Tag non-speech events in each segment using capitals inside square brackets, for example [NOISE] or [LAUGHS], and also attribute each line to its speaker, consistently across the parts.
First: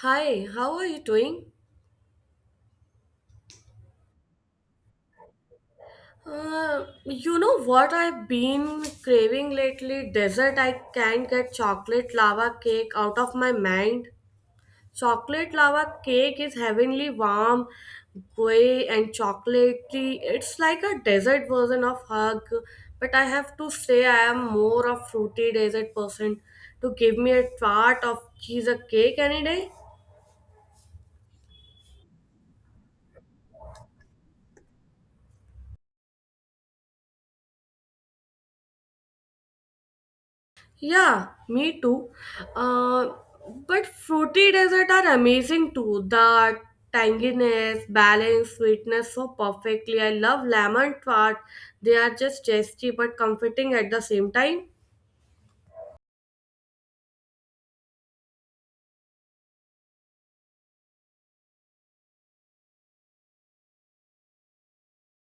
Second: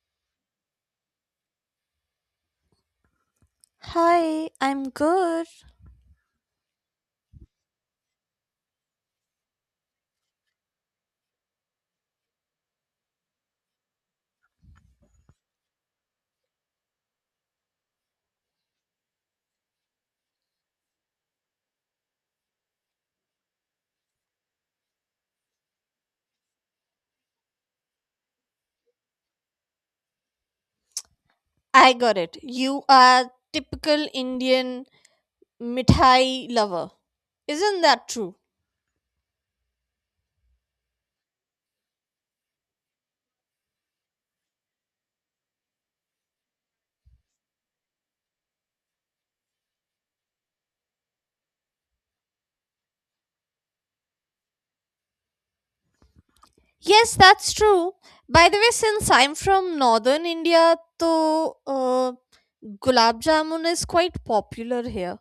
Speaker 1: Hi, how are you doing?
Speaker 2: Hi, I'm good.
Speaker 1: You know what I've been craving lately? Dessert. I can't get chocolate lava cake out of my mind. Chocolate lava cake is heavenly warm, gooey and chocolatey. It's like a dessert version of hug, but I have to say I am more of fruity dessert person. To give me a tart of cheese a cake any day.
Speaker 2: I got it. You are typical Indian mithai lover. Isn't that true?
Speaker 1: Yeah, me too. Uh, but fruity desserts are amazing too. The tanginess, balance, sweetness so perfectly. I love lemon tart. They are just tasty but comforting at the same time.
Speaker 2: Yes, that's true. By the way, since I'm from northern India, so gulab jamun is quite popular here.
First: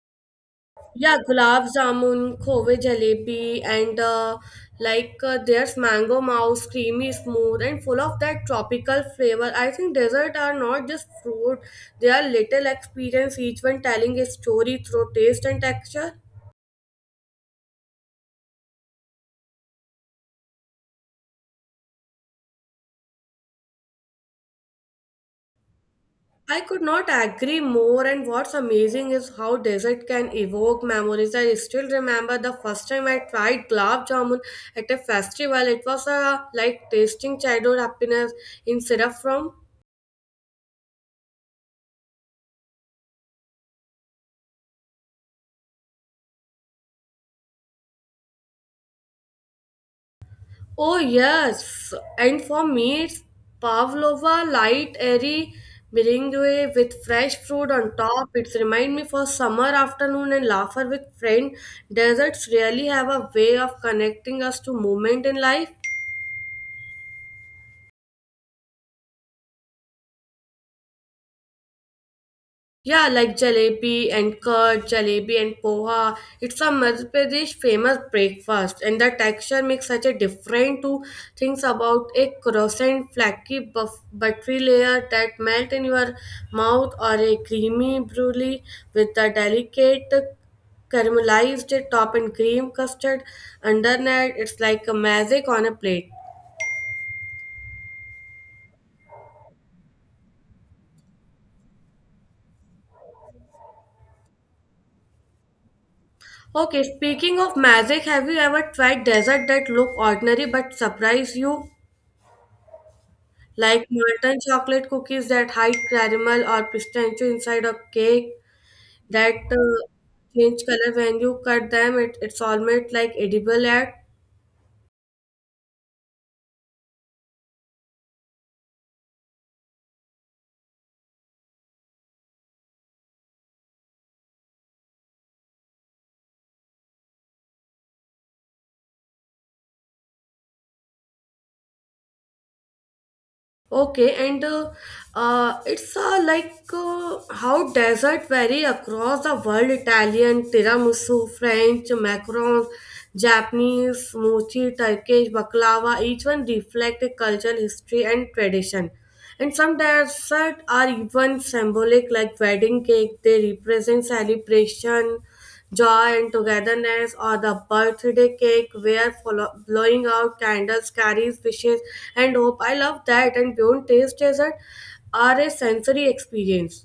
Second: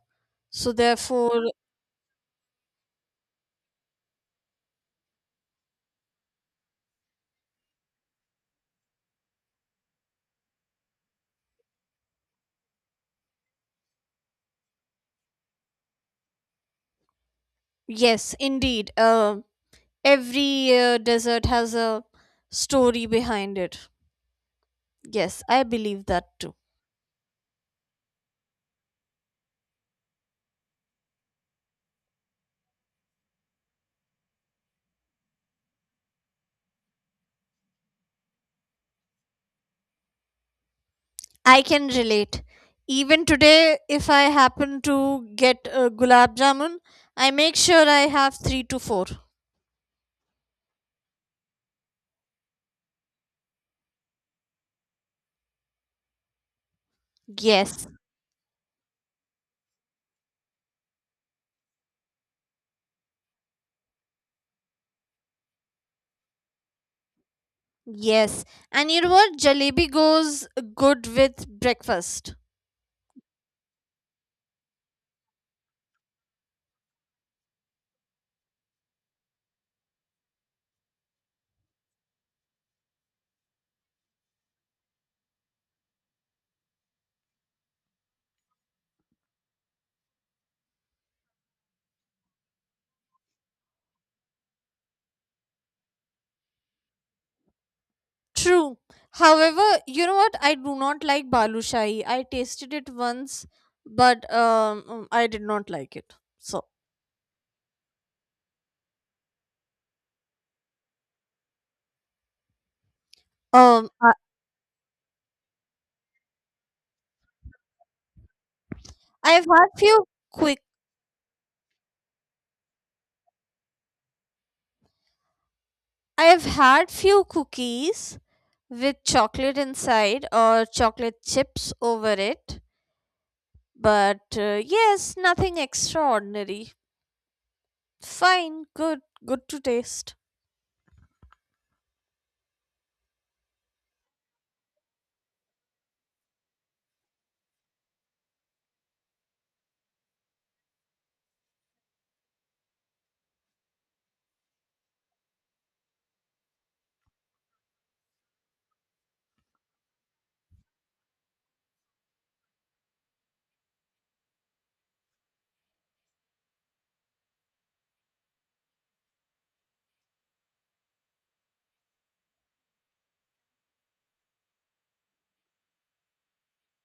Speaker 2: So
Speaker 1: Yeah,
Speaker 2: therefore,
Speaker 1: gulab jamun, khove jalebi, and there's mango mouse, creamy, smooth, and full of that tropical flavor. I think desserts are not just fruit; they are little experience, each one telling a story through taste and texture.
Speaker 2: yes, indeed, every desert has a story behind it. Yes, I believe that too.
Speaker 1: I could not agree more, and what's amazing is how dessert can evoke memories. I still remember the first time I tried gulab jamun at a festival. It was a, like tasting childhood happiness in syrup from.
Speaker 2: I can relate. Even today, if I happen to get a gulab jamun, I make sure I have three to four.
Speaker 1: Oh yes, and for me it's pavlova, light, airy meringue with fresh fruit
Speaker 2: Yes,
Speaker 1: on top. It's remind me for summer afternoon and laughter with friend. Desserts really have a way of connecting us to moment in life.
Speaker 2: yes. And you know what? Jalebi goes good with breakfast.
Speaker 1: Yeah, like jalebi and curd, jalebi and poha. It's a Madhya Pradesh famous breakfast, and the texture makes such a different to things about a croissant, flaky, buff, buttery layer that melt in your mouth, or a creamy brulee with a delicate caramelized top and cream custard underneath. It's like a magic on a plate.
Speaker 2: True. However, you know what? I do not like balushai. I tasted it once, but I did not like it. So,
Speaker 1: Okay, speaking of magic, have you ever tried dessert that look ordinary but surprise you? Like
Speaker 2: um, I,
Speaker 1: molten chocolate cookies that hide caramel or pistachio inside a cake that
Speaker 2: I've had few quick.
Speaker 1: change color when you cut them. It's almost like edible at.
Speaker 2: I have had few cookies with chocolate inside or chocolate chips over it, but yes, nothing extraordinary. Fine, good to taste.
Speaker 1: Okay, and it's how desert vary across the world. Italian tiramisu, French macarons, Japanese mochi, Turkish baklava. Each one reflect a cultural history and tradition. And some desserts are even symbolic, like wedding cake. They represent celebration, joy and togetherness, or the birthday cake where blowing out candles carries wishes and hope. I love that, and beyond taste dessert are a sensory experience.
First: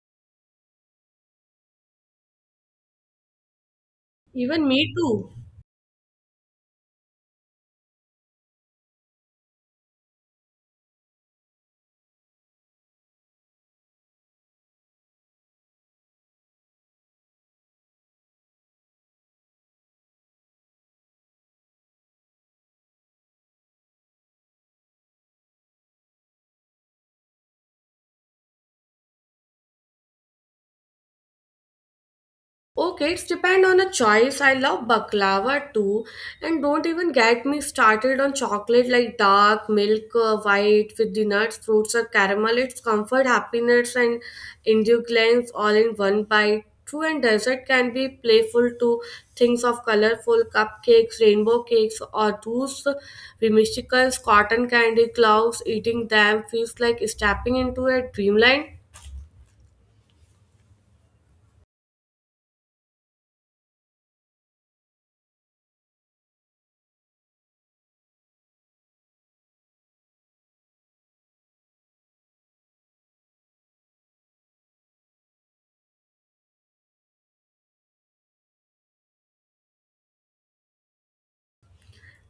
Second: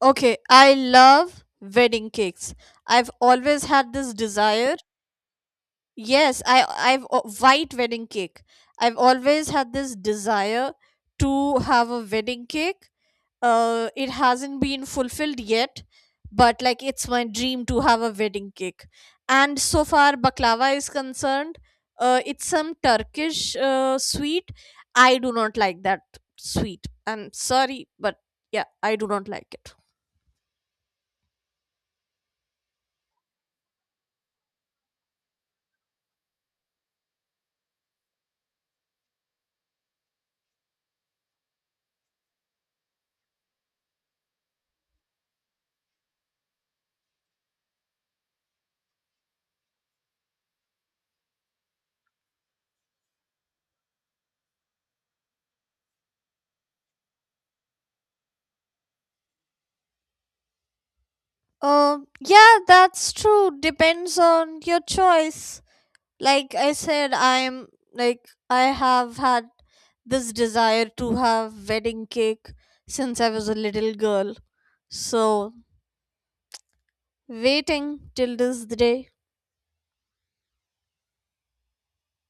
Speaker 2: Okay, I love wedding cakes. I've always had this
Speaker 1: Even
Speaker 2: desire.
Speaker 1: me too.
Speaker 2: Yes, I've o- white wedding cake. I've always had this desire to have a wedding cake. It hasn't been fulfilled yet, but like it's my dream to have a wedding cake. And so far, baklava is concerned. It's some Turkish sweet. I do not like that sweet. I'm sorry, but yeah, I do not like it.
Speaker 1: Okay, it's depend on a choice. I love baklava too, and don't even get me started on chocolate like dark, milk, white with the nuts, fruits, or caramel. It's comfort, happiness, and indulgence all in one bite. True, and dessert can be playful too. Things of colorful cupcakes, rainbow cakes, or those whimsical cotton candy clouds. Eating them feels like stepping into a dreamland.
Speaker 2: Yeah, that's true. Depends on your choice. Like I said, I'm like I have had this desire to have wedding cake since I was a little girl. So waiting till this day.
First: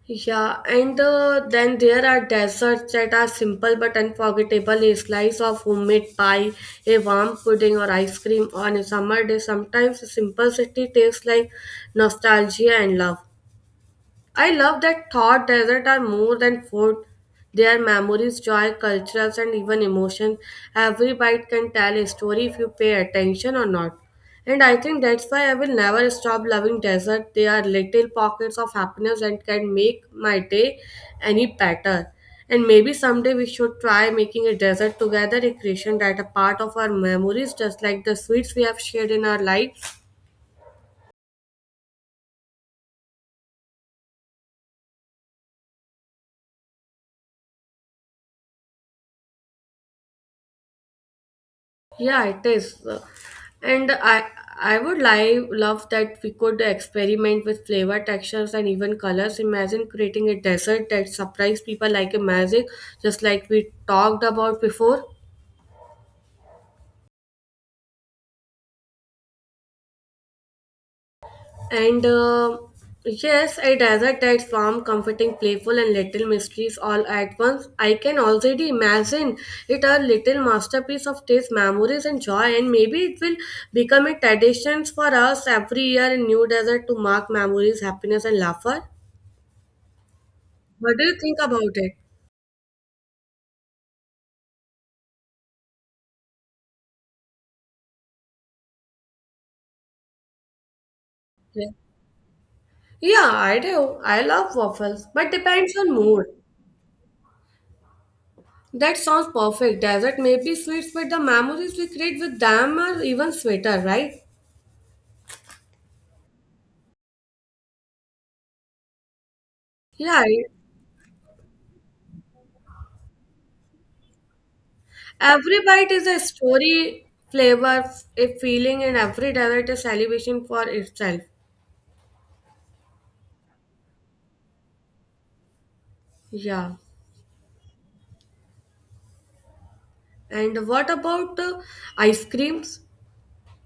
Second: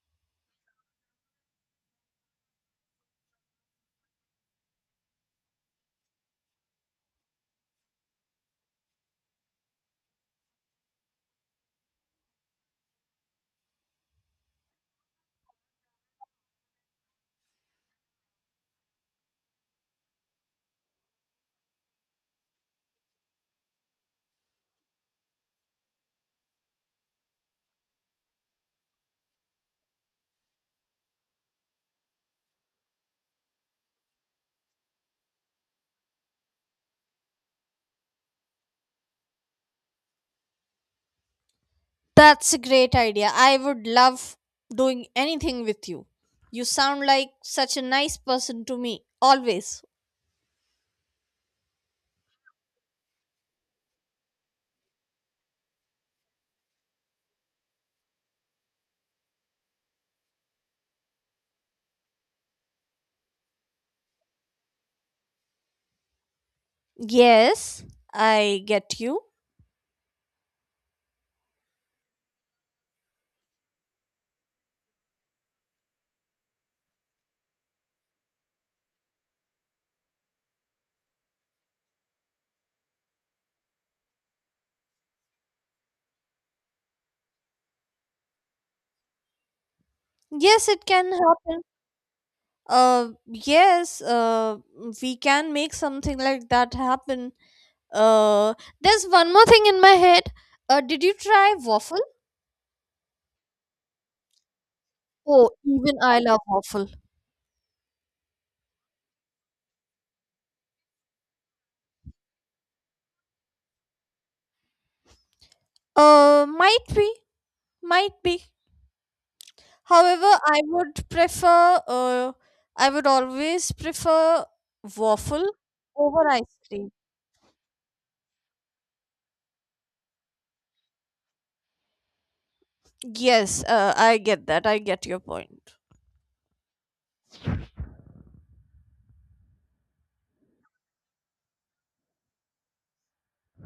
Speaker 1: Yeah, and then there are desserts that are simple but unforgettable. A slice of homemade pie, a warm pudding, or ice cream on a summer day. Sometimes the simplicity tastes like nostalgia and love. I love that thought desert are more than food. They are memories, joy, cultures, and even emotion. Every bite can tell a story if you pay attention or not. And I think that's why I will never stop loving desert. They are little pockets of happiness that can make my day any better. And maybe someday we should try making a desert together, a creation that a part of our memories, just like the sweets we have shared in our lives.
Speaker 2: That's a great idea. I would love doing anything with you. You sound like such a nice person to me, always.
Speaker 1: Yeah, it is. And I would like love that we could experiment with flavor, textures, and even colors. Imagine creating a dessert that surprise people like a magic, just like we talked about before.
Speaker 2: Yes, I get you.
Speaker 1: And yes, a desert that's warm, comforting, playful, and little mysteries all at once. I can already imagine it a little masterpiece of taste, memories, and joy. And maybe it will become a tradition for us every year in New Desert to mark memories, happiness, and laughter.
Speaker 2: Yes, it
Speaker 1: What do
Speaker 2: can
Speaker 1: you think
Speaker 2: happen.
Speaker 1: about it?
Speaker 2: Yes, we can make something like that happen. Uh, there's one more thing in my head. Did you try
Speaker 1: Yeah,
Speaker 2: waffle?
Speaker 1: yeah I do. I love waffles, but
Speaker 2: Oh,
Speaker 1: depends on
Speaker 2: even I
Speaker 1: mood.
Speaker 2: love waffle.
Speaker 1: That sounds perfect. Desert may be sweet, but the memories we create with them are even sweeter, right?
Speaker 2: Uh, might be, might be.
Speaker 1: Yeah,
Speaker 2: However,
Speaker 1: I-
Speaker 2: I would prefer, I would always prefer waffle
Speaker 1: Every bite is a
Speaker 2: over ice cream.
Speaker 1: story, flavor, a feeling, and every dessert a celebration for itself.
Speaker 2: Yes, I get that. I get your point.
Speaker 1: Yeah. And what about ice creams?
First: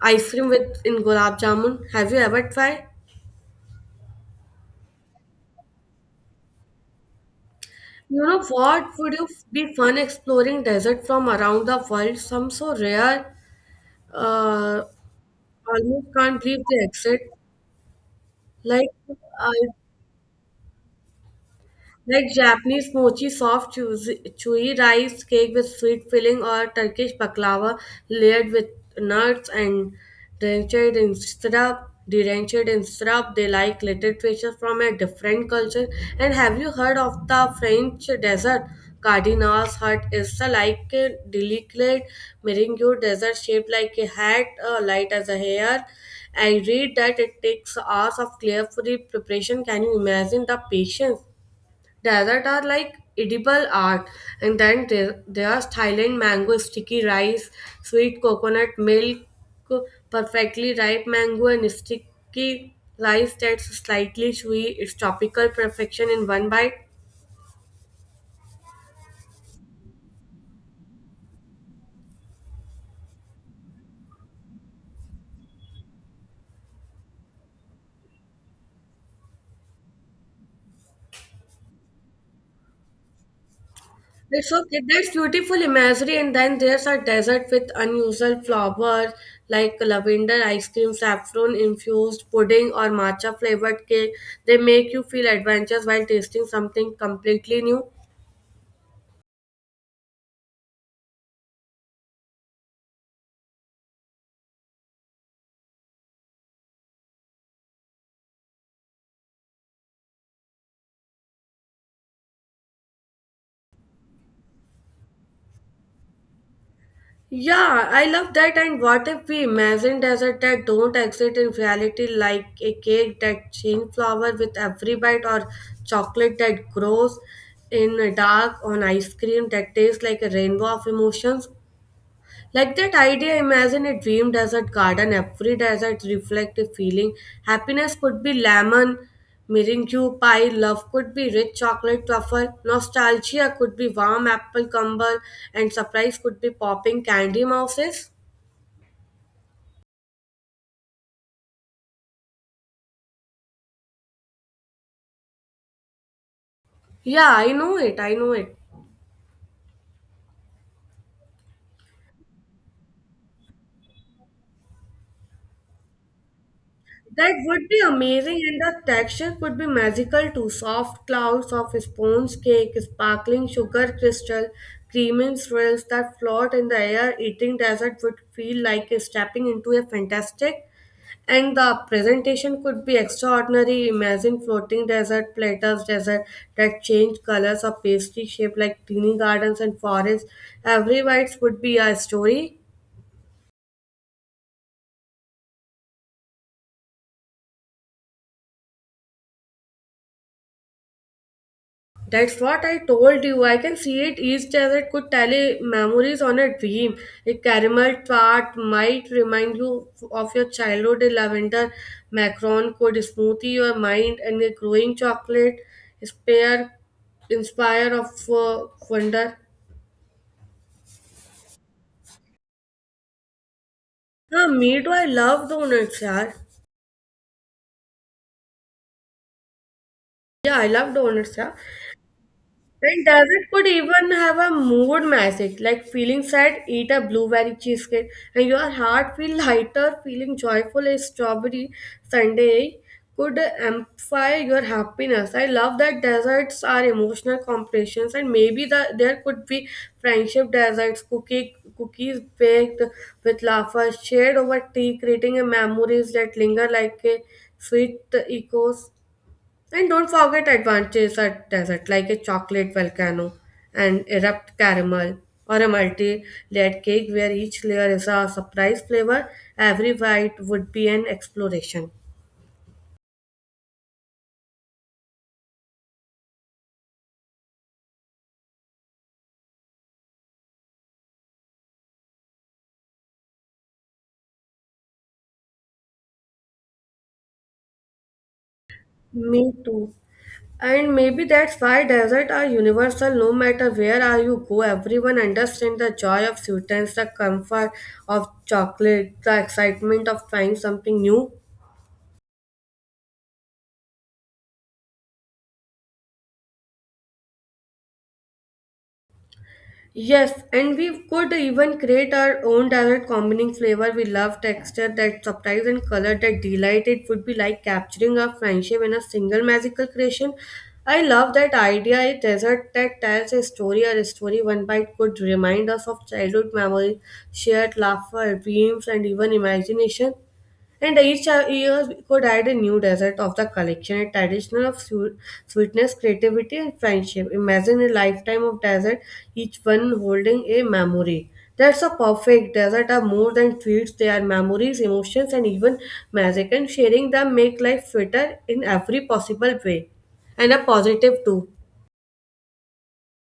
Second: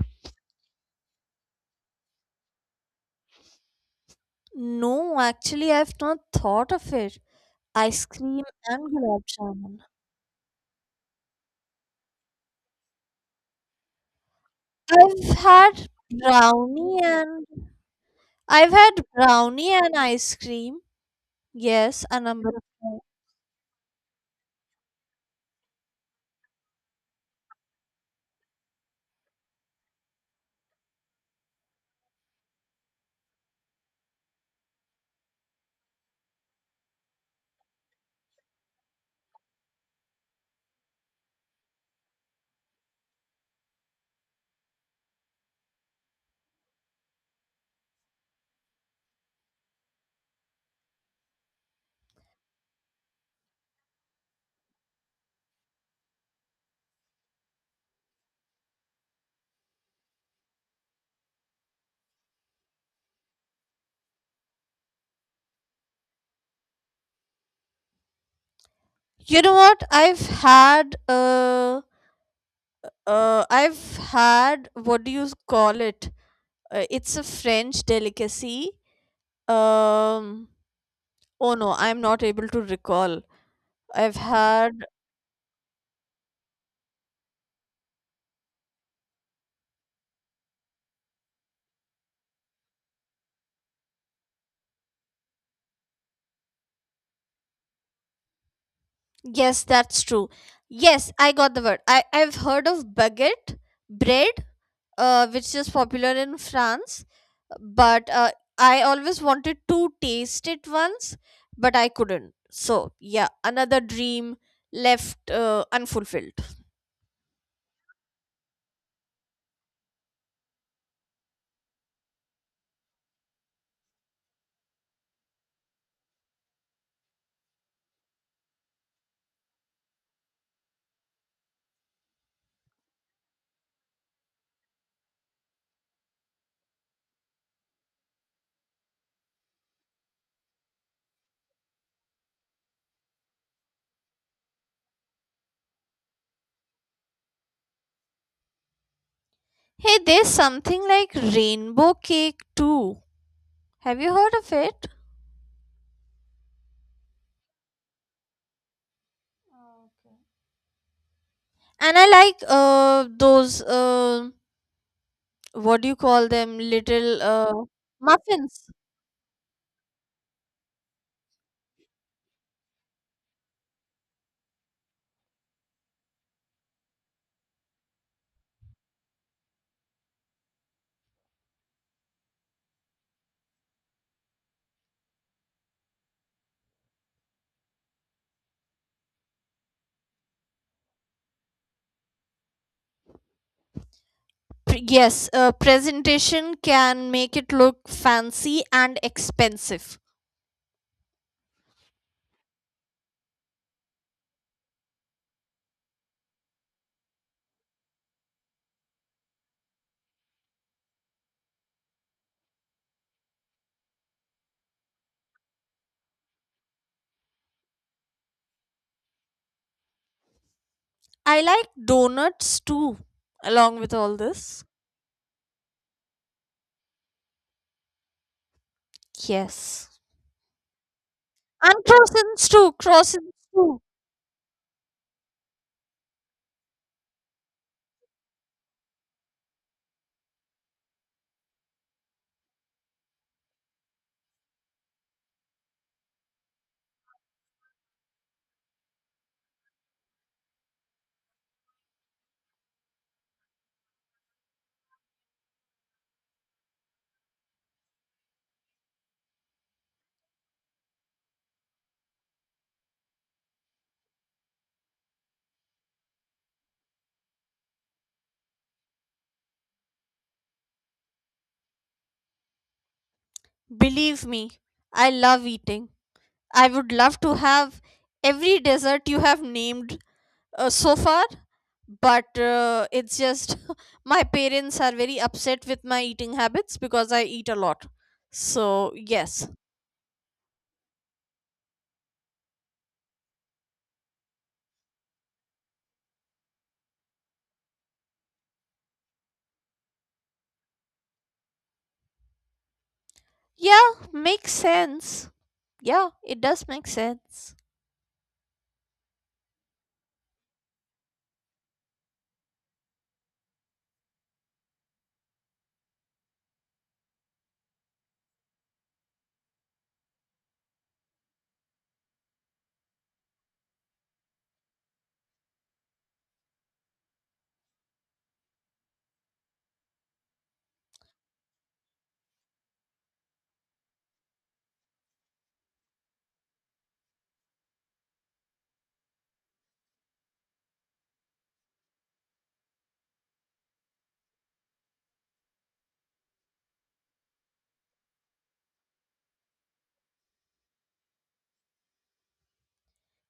Speaker 1: Ice cream with in gulab jamun. Have you ever tried?
Speaker 2: No, actually, I've not thought of it. Ice
Speaker 1: You know
Speaker 2: cream and
Speaker 1: what would
Speaker 2: gulab
Speaker 1: you be
Speaker 2: jamun.
Speaker 1: fun exploring desert from around the world? Some so rare, uh,
Speaker 2: I've had
Speaker 1: almost can't believe they
Speaker 2: brownie
Speaker 1: exist.
Speaker 2: and I've
Speaker 1: Like
Speaker 2: had
Speaker 1: I
Speaker 2: brownie and ice cream. Yes, a
Speaker 1: Like
Speaker 2: number of
Speaker 1: Japanese
Speaker 2: times.
Speaker 1: mochi, soft, chewy rice cake with sweet filling, or Turkish baklava layered with nuts and drenched in syrup. Drenched in syrup, they like little treasures from a different culture. And have you heard of the French dessert? Cardinal's hut is a like a delicate meringue dessert shaped like a hat, light as a hair. I read that it takes hours of careful preparation. Can you imagine the patience? Desert are like edible art, and then there are Thailand mango, sticky rice, sweet coconut milk, perfectly ripe mango, and sticky rice that's slightly chewy. It's tropical perfection in one bite.
Speaker 2: You know what? I've had, what do you call it? It's a French delicacy. Um oh no, I'm not able to recall. I've
Speaker 1: It's
Speaker 2: had.
Speaker 1: okay. That's beautiful imagery, and then there's a desert with unusual flowers like lavender ice cream, saffron infused pudding, or matcha flavored cake. They make you feel adventurous while tasting something completely new.
Speaker 2: Yes, that's true. Yes, I got the word. I've heard of baguette bread, which is popular in France, but I always wanted to taste it once, but I couldn't. So, yeah, another dream left unfulfilled.
Speaker 1: Yeah, I love that. And what if we imagine desert that don't exist in reality, like a cake that change flower with every bite, or chocolate that grows in a dark, on ice cream that tastes like a rainbow of emotions? Like that idea, imagine a dream desert garden. Every desert reflect a feeling. Happiness could be lemon, meringue pie. Love could be rich chocolate truffle. Nostalgia could be warm apple crumble. And surprise could be popping candy mouses.
Speaker 2: Hey, there's something like rainbow cake too. Have you heard of it?
Speaker 1: Yeah, I know it. I know it.
Speaker 2: Oh, okay. And I like those uh what do you call them little
Speaker 1: That
Speaker 2: uh
Speaker 1: would be amazing, and
Speaker 2: muffins.
Speaker 1: the texture could be magical too. Soft clouds of sponge cake, sparkling sugar crystal, creaming swirls that float in the air. Eating dessert would feel like stepping into a fantastic, and the presentation could be extraordinary. Imagine floating dessert platters, dessert that change colors or pastry shaped like teeny gardens and forests. Every bite would be a story.
Speaker 2: Yes, presentation can make it look fancy and expensive.
Speaker 1: That's what I told you. I can see it. Each desert could tally memories on a dream. A caramel tart might remind you of your childhood. A lavender macaron could smoothie your mind, and a growing chocolate spare inspire of wonder.
Speaker 2: I like donuts too, along with all
Speaker 1: Ah,
Speaker 2: this.
Speaker 1: me too. I love donuts, yaar.
Speaker 2: Yes.
Speaker 1: Yeah, I love donuts, yeah.
Speaker 2: And croissants too,
Speaker 1: And
Speaker 2: croissants
Speaker 1: dessert could
Speaker 2: too.
Speaker 1: even have a mood message like feeling sad, eat a blueberry cheesecake, and your heart feel lighter, feeling joyful. A strawberry sundae could amplify your happiness. I love that desserts are emotional compressions, and maybe there could be friendship desserts, cookies baked with laughter, shared over tea, creating a memories that linger like a sweet echoes. And don't forget advantages at desert, like a chocolate volcano, an erupt caramel, or a multi-layered cake where each layer is a surprise flavor. Every bite would be an exploration.
Speaker 2: Believe me, I love eating. I would love to have every dessert you have named so far, but it's just [LAUGHS] my parents are very upset with my eating habits because I eat a lot. So, yes.
Speaker 1: Me too. And maybe that's why desert are universal. No matter where are you go, everyone understands the joy of sweetness, the comfort of chocolate, the excitement of trying something new.
Speaker 2: Yeah, makes sense. Yeah, it does make sense.
Speaker 1: Yes, and we could even create our own dessert combining flavor we love, texture, that surprise and color that delight. It would be like capturing our friendship in a single magical creation. I love that idea. A dessert that tells a story or a story one bite could remind us of childhood memories, shared laughter, dreams, and even imagination. And each year could add a new desert of the collection, a traditional of sweetness, creativity, and friendship. Imagine a lifetime of desert, each one holding a memory. That's a perfect desert are more than sweets, they are memories, emotions, and even magic. And sharing them make life sweeter in every possible way. And a positive too.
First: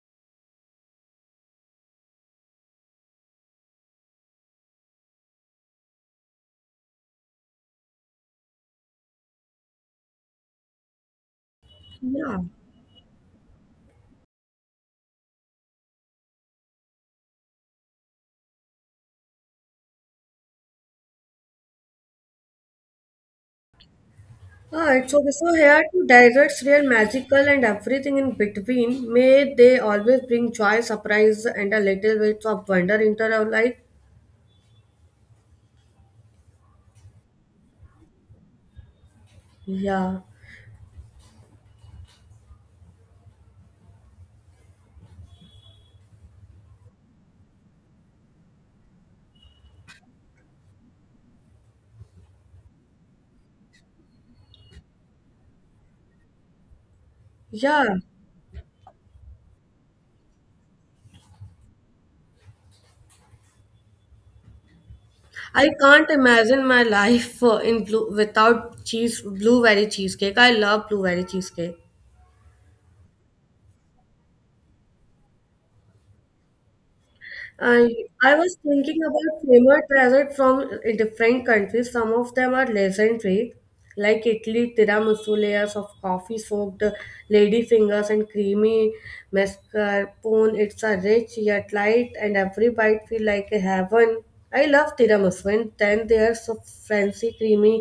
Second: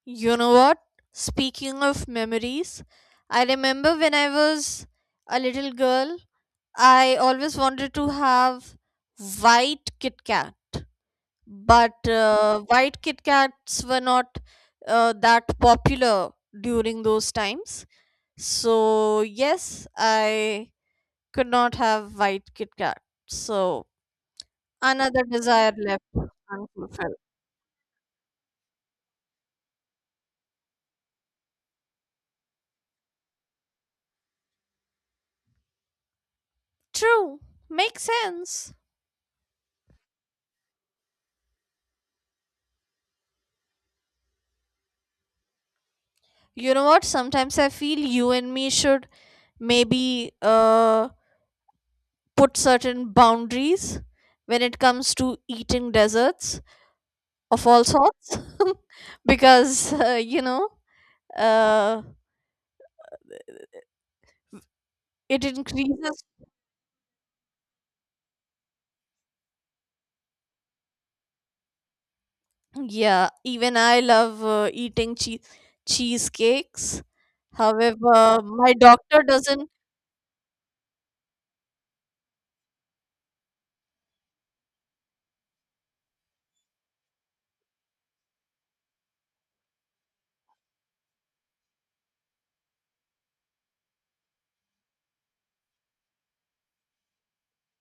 Speaker 2: You know what? Speaking of memories, I remember when I was a little girl, I always wanted to have white Kit Kat, but
Speaker 1: Yeah.
Speaker 2: white Kit Kats were not that popular during those times. So, yes, I could not have white Kit Kat. So,
Speaker 1: Ah, it's
Speaker 2: another
Speaker 1: okay. So
Speaker 2: desire
Speaker 1: here too,
Speaker 2: left
Speaker 1: deserts, real
Speaker 2: unfulfilled.
Speaker 1: magical and everything in between. May they always bring joy, surprise, and a little bit of wonder into our life.
Speaker 2: True, makes sense.
Speaker 1: Yeah,
Speaker 2: You know what? Sometimes I feel you and me should maybe put certain boundaries when it comes to eating desserts of all
Speaker 1: yeah.
Speaker 2: sorts [LAUGHS] because uh, it
Speaker 1: I can't
Speaker 2: increases.
Speaker 1: imagine my life in blue without cheese, blueberry cheesecake. I love blueberry cheesecake.
Speaker 2: Yeah, even I love eating cheesecakes,
Speaker 1: I I
Speaker 2: however
Speaker 1: was
Speaker 2: my
Speaker 1: thinking
Speaker 2: doctor
Speaker 1: about
Speaker 2: doesn't.
Speaker 1: famous desserts from different countries. Some of them are legendary, like Italy, tiramisu layers of coffee-soaked ladyfingers and creamy mascarpone. It's a rich yet light, and every bite feel like a heaven. I love tiramisu, and then there's a fancy creamy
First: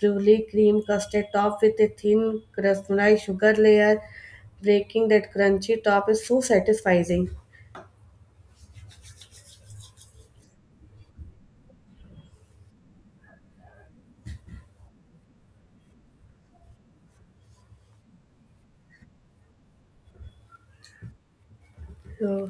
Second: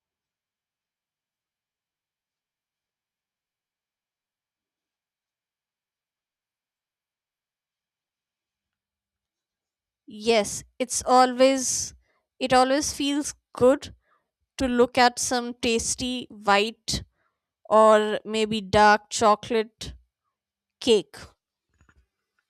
Speaker 1: brulee cream custard topped with a thin caramelized sugar layer, breaking that crunchy top is so satisfying.
Speaker 2: Yes, it always feels good to look at some tasty white or maybe dark chocolate cake.
Speaker 1: Yeah.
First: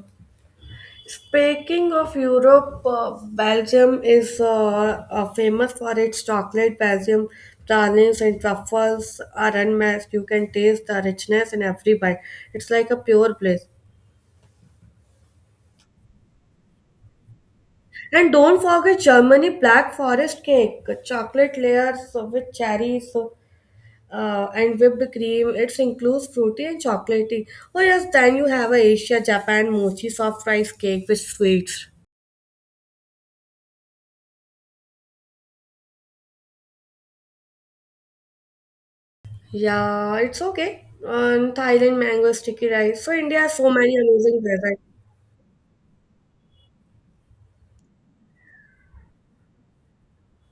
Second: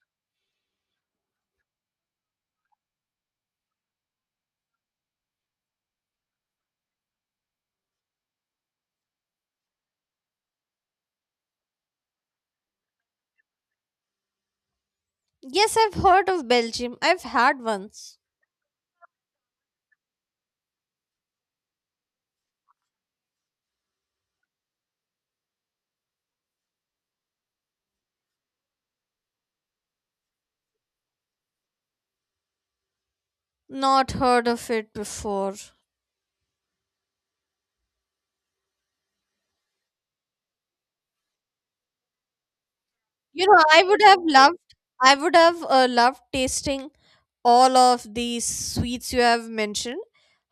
Speaker 1: Speaking of Europe, Belgium is famous for its chocolate. Belgium pralines and truffles are unmatched. You can taste the richness in every bite. It's like a pure bliss.
Speaker 2: Yes, I've heard of Belgium. I've had once.
Speaker 1: And don't forget Germany black forest cake, chocolate layers with cherries and whipped cream. It includes fruity and chocolatey. Oh yes, then you have a Asia, Japan mochi soft rice cake with sweets.
Speaker 2: Not heard of it before.
Speaker 1: Yeah, it's okay. And Thailand mango sticky rice. So India
Speaker 2: You
Speaker 1: has
Speaker 2: know,
Speaker 1: so many amazing desserts.
Speaker 2: I would have loved tasting all of these sweets you have mentioned.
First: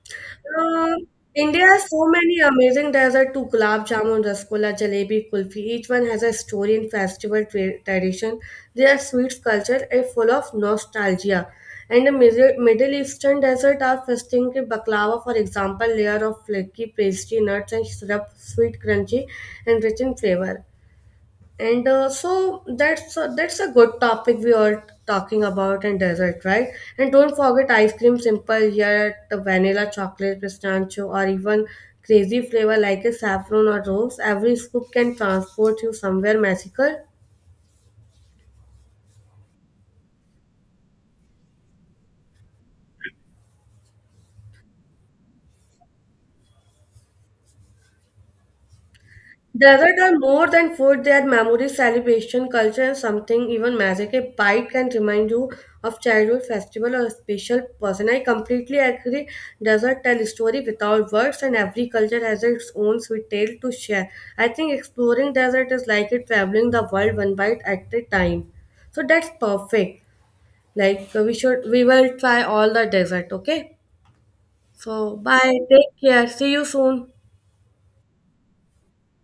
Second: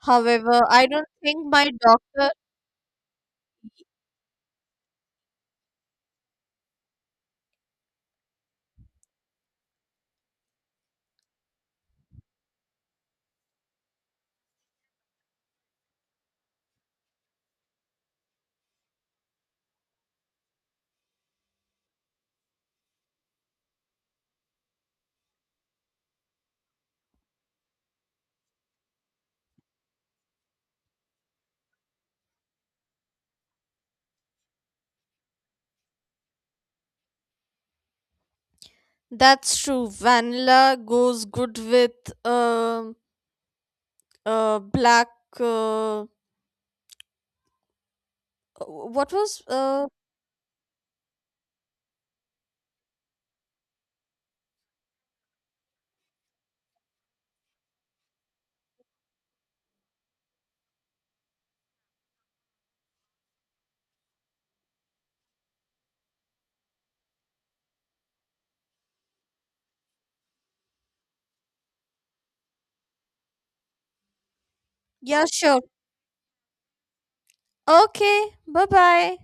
Speaker 2: However, I
Speaker 1: Uh,
Speaker 2: don't think
Speaker 1: India
Speaker 2: my
Speaker 1: has so
Speaker 2: doctor.
Speaker 1: many amazing desserts to gulab jamun, rasgulla, jalebi, kulfi. Each one has a story and festival tradition. Their sweets culture is full of nostalgia. And the Middle Eastern desert are festing ki baklava, for example, layer of flaky pastry, nuts and syrup, sweet, crunchy, and rich in flavor. And so that's a good topic we are talking about in dessert, right? And don't forget ice cream, simple yet the vanilla chocolate pistachio or even crazy flavor like a saffron or rose, every scoop can transport you somewhere magical.
Speaker 2: That's true. Vanilla goes good with uh, black. Uh, what was?
Speaker 1: Desert are more than food, they are memory, celebration, culture, and something even magic. A bite can remind you of childhood festival or a special person. I completely agree. Desert tell story without words, and every culture has its own sweet tale to share. I think exploring desert is like it traveling the world one bite at a time. So that's perfect. We will try all the desert. Okay. So
Speaker 2: Yeah,
Speaker 1: bye.
Speaker 2: sure.
Speaker 1: Take care. See you soon.
Speaker 2: Okay. Bye bye.